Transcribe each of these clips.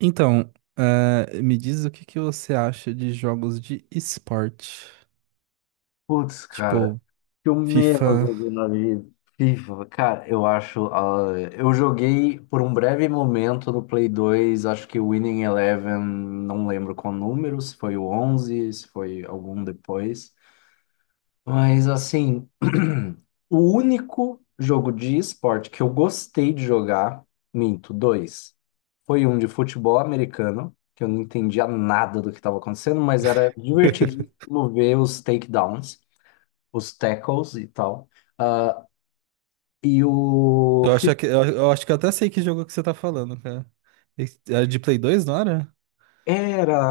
Então, me diz o que que você acha de jogos de esporte, Putz, cara, tipo que eu menos FIFA. joguei na vida. FIFA, cara, eu acho. Eu joguei por um breve momento no Play 2, acho que o Winning Eleven, não lembro qual número, se foi o 11, se foi algum depois. Mas, assim, o único jogo de esporte que eu gostei de jogar, minto, dois, foi um de futebol americano, que eu não entendia nada do que estava acontecendo, mas era divertidíssimo ver os takedowns os tackles e tal. Ah, e Eu acho que, eu acho que eu até sei que jogo que você tá falando, cara. Era de Play 2, não era? era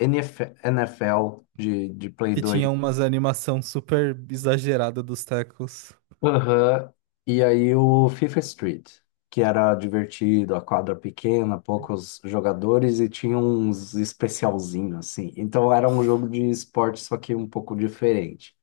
N F L de, Play Que tinha 2. umas animação super exagerada dos tecos. Aham. E aí o FIFA Street, que era divertido, a quadra pequena, poucos jogadores e tinha uns especialzinho assim. Então era um jogo de esporte, só que um pouco diferente.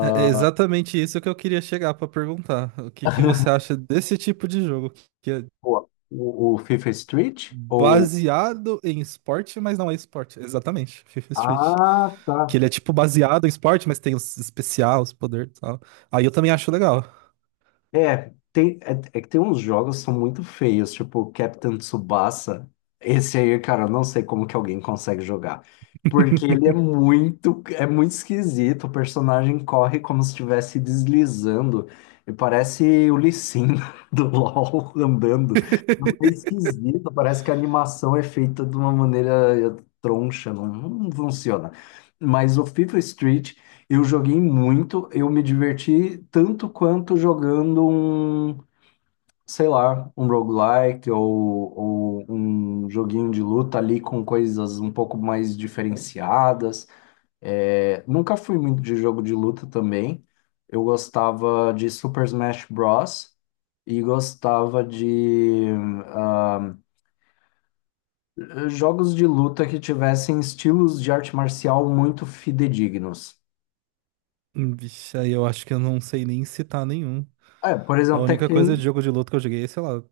É exatamente isso que eu queria chegar pra perguntar. O que que você acha desse tipo de jogo que é o FIFA Street ou... baseado em esporte, mas não é esporte? Exatamente, FIFA Street. Ah, Que ele tá. é tipo baseado em esporte, mas tem os especial, os poderes e tal. Aí eu também acho legal. É, tem, é que tem uns jogos que são muito feios, tipo Captain Tsubasa. Esse aí, cara, eu não sei como que alguém consegue jogar. Porque ele é muito esquisito. O personagem corre como se estivesse deslizando. E parece o Lee Sin do LoL andando. É esquisito, parece que a animação é feita de uma maneira troncha, não, não funciona. Mas o FIFA Street. Eu joguei muito, eu me diverti tanto quanto jogando um, sei lá, um roguelike ou um joguinho de luta ali com coisas um pouco mais diferenciadas. É, nunca fui muito de jogo de luta também. Eu gostava de Super Smash Bros. E gostava de ah, jogos de luta que tivessem estilos de arte marcial muito fidedignos. Vixe, aí eu acho que eu não sei nem citar nenhum. É, por A exemplo, única coisa de Tekken. jogo de luta que eu joguei é, sei lá,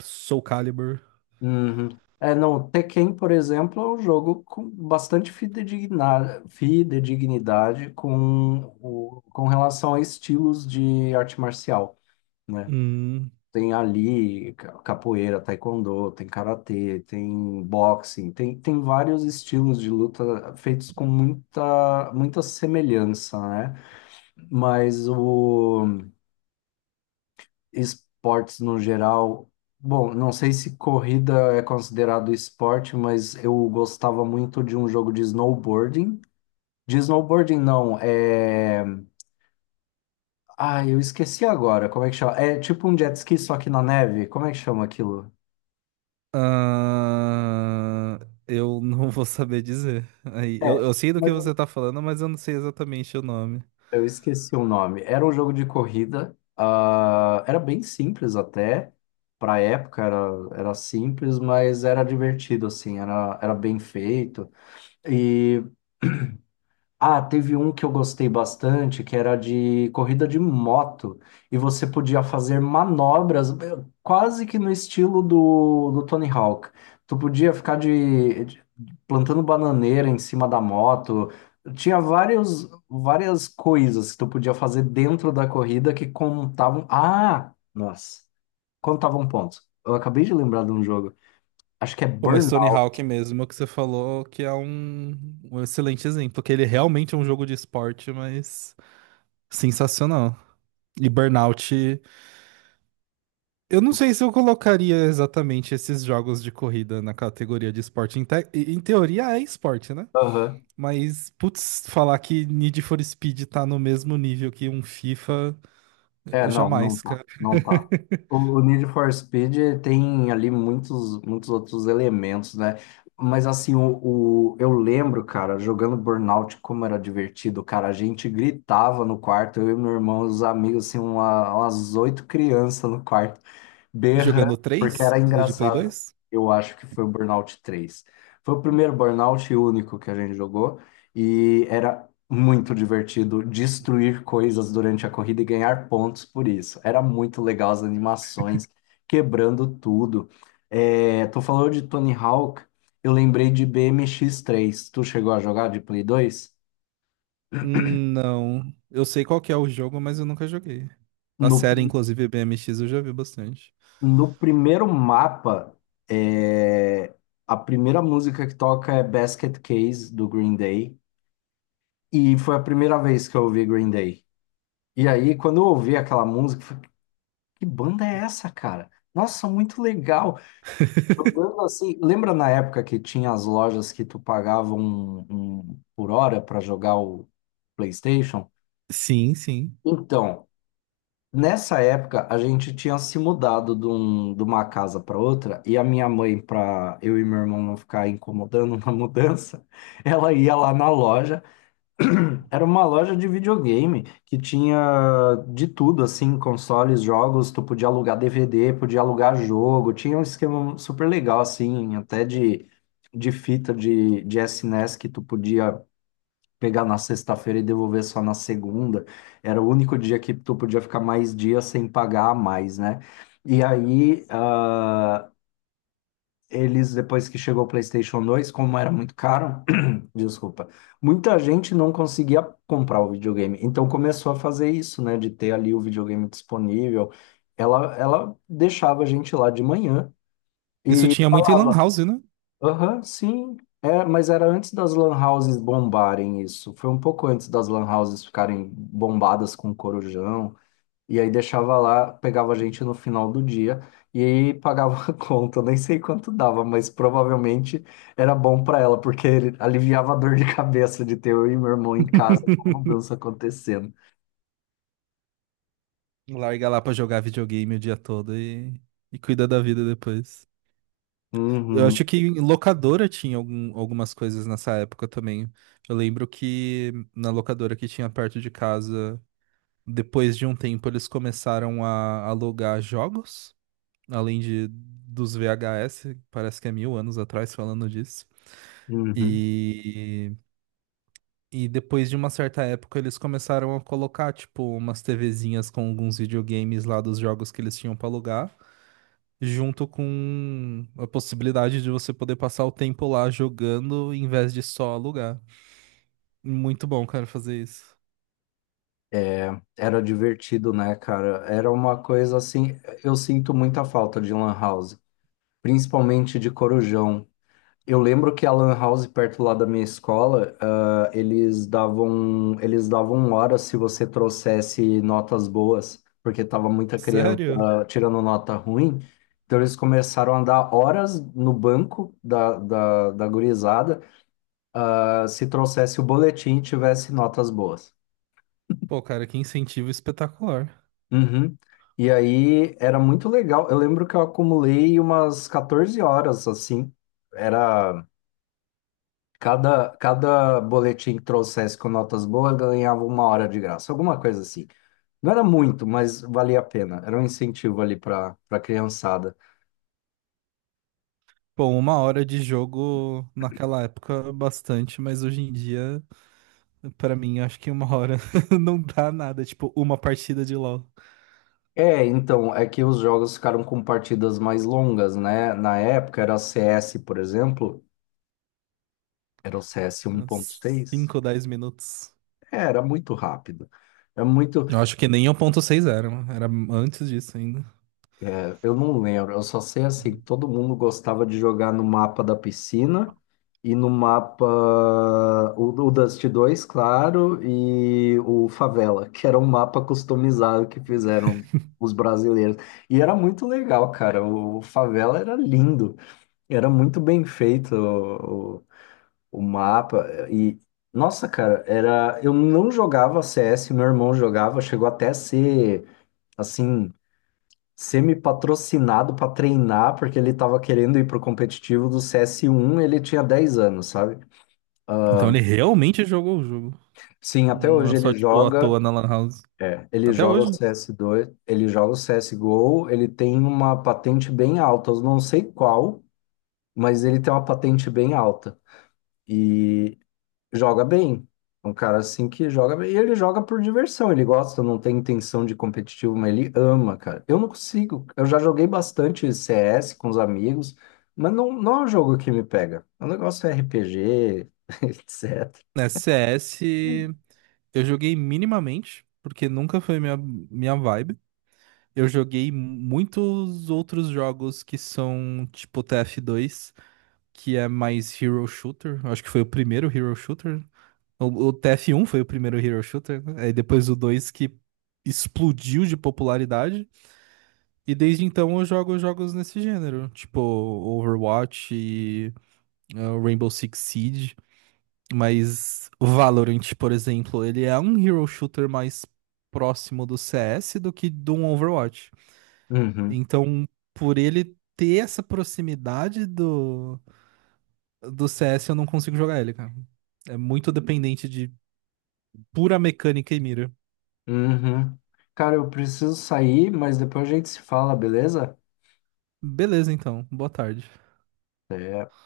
Soul Calibur. Uhum. É, não, o Tekken, por exemplo, é um jogo com bastante fidedignidade com relação a estilos de arte marcial, né? Hum, Tem ali capoeira, taekwondo, tem karatê, tem boxing, tem vários estilos de luta feitos com muita, muita semelhança, né? Mas o esportes no geral. Bom, não sei se corrida é considerado esporte, mas eu gostava muito de um jogo de snowboarding. De snowboarding, não, é. Ah, eu esqueci agora. Como é que chama? É tipo um jet ski, só que na neve. Como é que chama aquilo? ah, eu não vou saber dizer. Aí, É, eu sei do mas que você tá falando, mas eu não sei exatamente o nome. eu esqueci o nome. Era um jogo de corrida. Era bem simples até. Pra época era simples, mas era divertido, assim. Era bem feito. e Ah, teve um que eu gostei bastante, que era de corrida de moto, e você podia fazer manobras quase que no estilo do Tony Hawk. Tu podia ficar plantando bananeira em cima da moto. Tinha várias coisas que tu podia fazer dentro da corrida que contavam. Ah, nossa, contavam pontos. Eu acabei de lembrar de um jogo. Acho que é Pô, mas Tony Burnout. Hawk mesmo, é o que você falou que é um, um excelente exemplo, que ele realmente é um jogo de esporte, mas sensacional. E Burnout, eu não sei se eu colocaria exatamente esses jogos de corrida na categoria de esporte. Em teoria é esporte, né? Mas, putz, falar que Need for Speed tá no mesmo nível que um FIFA, É, não, não jamais, tá, cara. não tá. O Need for Speed tem ali muitos, muitos outros elementos, né? Mas assim, eu lembro, cara, jogando Burnout, como era divertido, cara. A gente gritava no quarto, eu e meu irmão, os amigos, assim, umas 8 crianças no quarto berrando, Jogando porque 3, era do de Play engraçado. 2? Eu acho que foi o Burnout 3. Foi o primeiro Burnout e único que a gente jogou e era muito divertido destruir coisas durante a corrida e ganhar pontos por isso. Era muito legal as animações, quebrando tudo. É, tu falou de Tony Hawk, eu lembrei de BMX 3. Tu chegou a jogar de Play 2? Não. Eu sei qual que é o jogo, mas eu nunca joguei. A série, No inclusive, BMX, eu já vi bastante. No primeiro mapa, é, a primeira música que toca é Basket Case do Green Day. E foi a primeira vez que eu ouvi Green Day. E aí, quando eu ouvi aquela música, eu falei, que banda é essa, cara? Nossa, muito legal. Uma banda assim, lembra na época que tinha as lojas que tu pagava um por hora para jogar o PlayStation? Sim, sim. Então, nessa época, a gente tinha se mudado de, de uma casa para outra, e a minha mãe, para eu e meu irmão não ficar incomodando na mudança, ela ia lá na loja. Era uma loja de videogame que tinha de tudo, assim, consoles, jogos, tu podia alugar DVD, podia alugar jogo, tinha um esquema super legal, assim, até de fita de SNES que tu podia pegar na sexta-feira e devolver só na segunda. Era o único dia que tu podia ficar mais dias sem pagar a mais, né? E aí, eles, depois que chegou o PlayStation 2, como era muito caro, desculpa, muita gente não conseguia comprar o videogame. Então começou a fazer isso, né? De ter ali o videogame disponível. Ela deixava a gente lá de manhã. Isso tinha muito em Lan House, né? Aham, sim. É, mas era antes das lan houses bombarem isso. Foi um pouco antes das lan houses ficarem bombadas com corujão. E aí deixava lá, pegava a gente no final do dia e aí pagava a conta. Eu nem sei quanto dava, mas provavelmente era bom para ela, porque ele aliviava a dor de cabeça de ter eu e meu irmão em casa com a mudança acontecendo. Larga lá pra jogar videogame o dia todo e cuida da vida depois. Eu Uhum, acho que em locadora tinha algumas coisas nessa época também. Eu lembro que na locadora que tinha perto de casa, depois de um tempo, eles começaram a alugar jogos, além de dos VHS. Parece que é mil anos atrás falando disso. uhum. E e depois de uma certa época, eles começaram a colocar, tipo, umas TVzinhas com alguns videogames lá dos jogos que eles tinham pra alugar, junto com a possibilidade de você poder passar o tempo lá jogando em vez de só alugar. Muito bom, cara, fazer isso. É, era divertido, né, cara? Era uma coisa assim. Eu sinto muita falta de lan house, principalmente de Corujão. Eu lembro que a Lan House, perto lá da minha escola, eles davam hora se você trouxesse notas boas, porque tava muita criança Sério? tirando nota ruim. Então eles começaram a dar horas no banco da gurizada, se trouxesse o boletim e tivesse notas boas. Pô, cara, que incentivo espetacular. Uhum. E aí era muito legal. Eu lembro que eu acumulei umas 14 horas, assim. Era. Cada boletim que trouxesse com notas boas ganhava uma hora de graça, alguma coisa assim. Não era muito, mas valia a pena. Era um incentivo ali para criançada. Pô, uma hora de jogo naquela época, bastante, mas hoje em dia, pra mim, acho que uma hora não dá nada. Tipo, uma partida de LoL. É, então, é que os jogos ficaram com partidas mais longas, né? Na época era CS, por exemplo, era o CS Uns 1.6. 5 ou 10 minutos. É, era muito rápido. É muito Eu acho que nem 1.6 era, mano. Era antes disso ainda. É, eu não lembro, eu só sei assim, que todo mundo gostava de jogar no mapa da piscina e no mapa o Dust 2, claro, e o Favela, que era um mapa customizado que fizeram os brasileiros. E era muito legal, cara. O Favela era lindo, era muito bem feito o mapa. E, nossa, cara, era. Eu não jogava CS, meu irmão jogava, chegou até a ser assim semi-patrocinado para treinar, porque ele estava querendo ir pro competitivo do CS1, ele tinha 10 anos, sabe? Então ele realmente jogou o jogo. Sim, até Não é hoje ele só, tipo, à joga, toa na Lan House. é, ele Até joga o hoje. CS2, ele joga o CSGO, ele tem uma patente bem alta, eu não sei qual, mas ele tem uma patente bem alta. E joga bem. É um cara assim que joga bem. E ele joga por diversão, ele gosta, não tem intenção de competitivo, mas ele ama, cara. Eu não consigo. Eu já joguei bastante CS com os amigos, mas não, não é um jogo que me pega. O negócio é RPG, etc. Né, CS eu joguei minimamente, porque nunca foi minha, minha vibe. Eu joguei muitos outros jogos que são tipo TF2, que é mais hero shooter. Eu acho que foi o primeiro hero shooter. O tf um foi o primeiro hero shooter, né? Aí depois o 2 que explodiu de popularidade. E desde então eu jogo jogos nesse gênero, tipo Overwatch e Rainbow Six Siege. Mas o Valorant, por exemplo, ele é um hero shooter mais próximo do CS do que do Overwatch. Uhum, Então, por ele ter essa proximidade do, CS, eu não consigo jogar ele, cara. É muito dependente de pura mecânica e mira. uhum. Cara, eu preciso sair, mas depois a gente se fala, beleza? Beleza, então. Boa tarde. Até.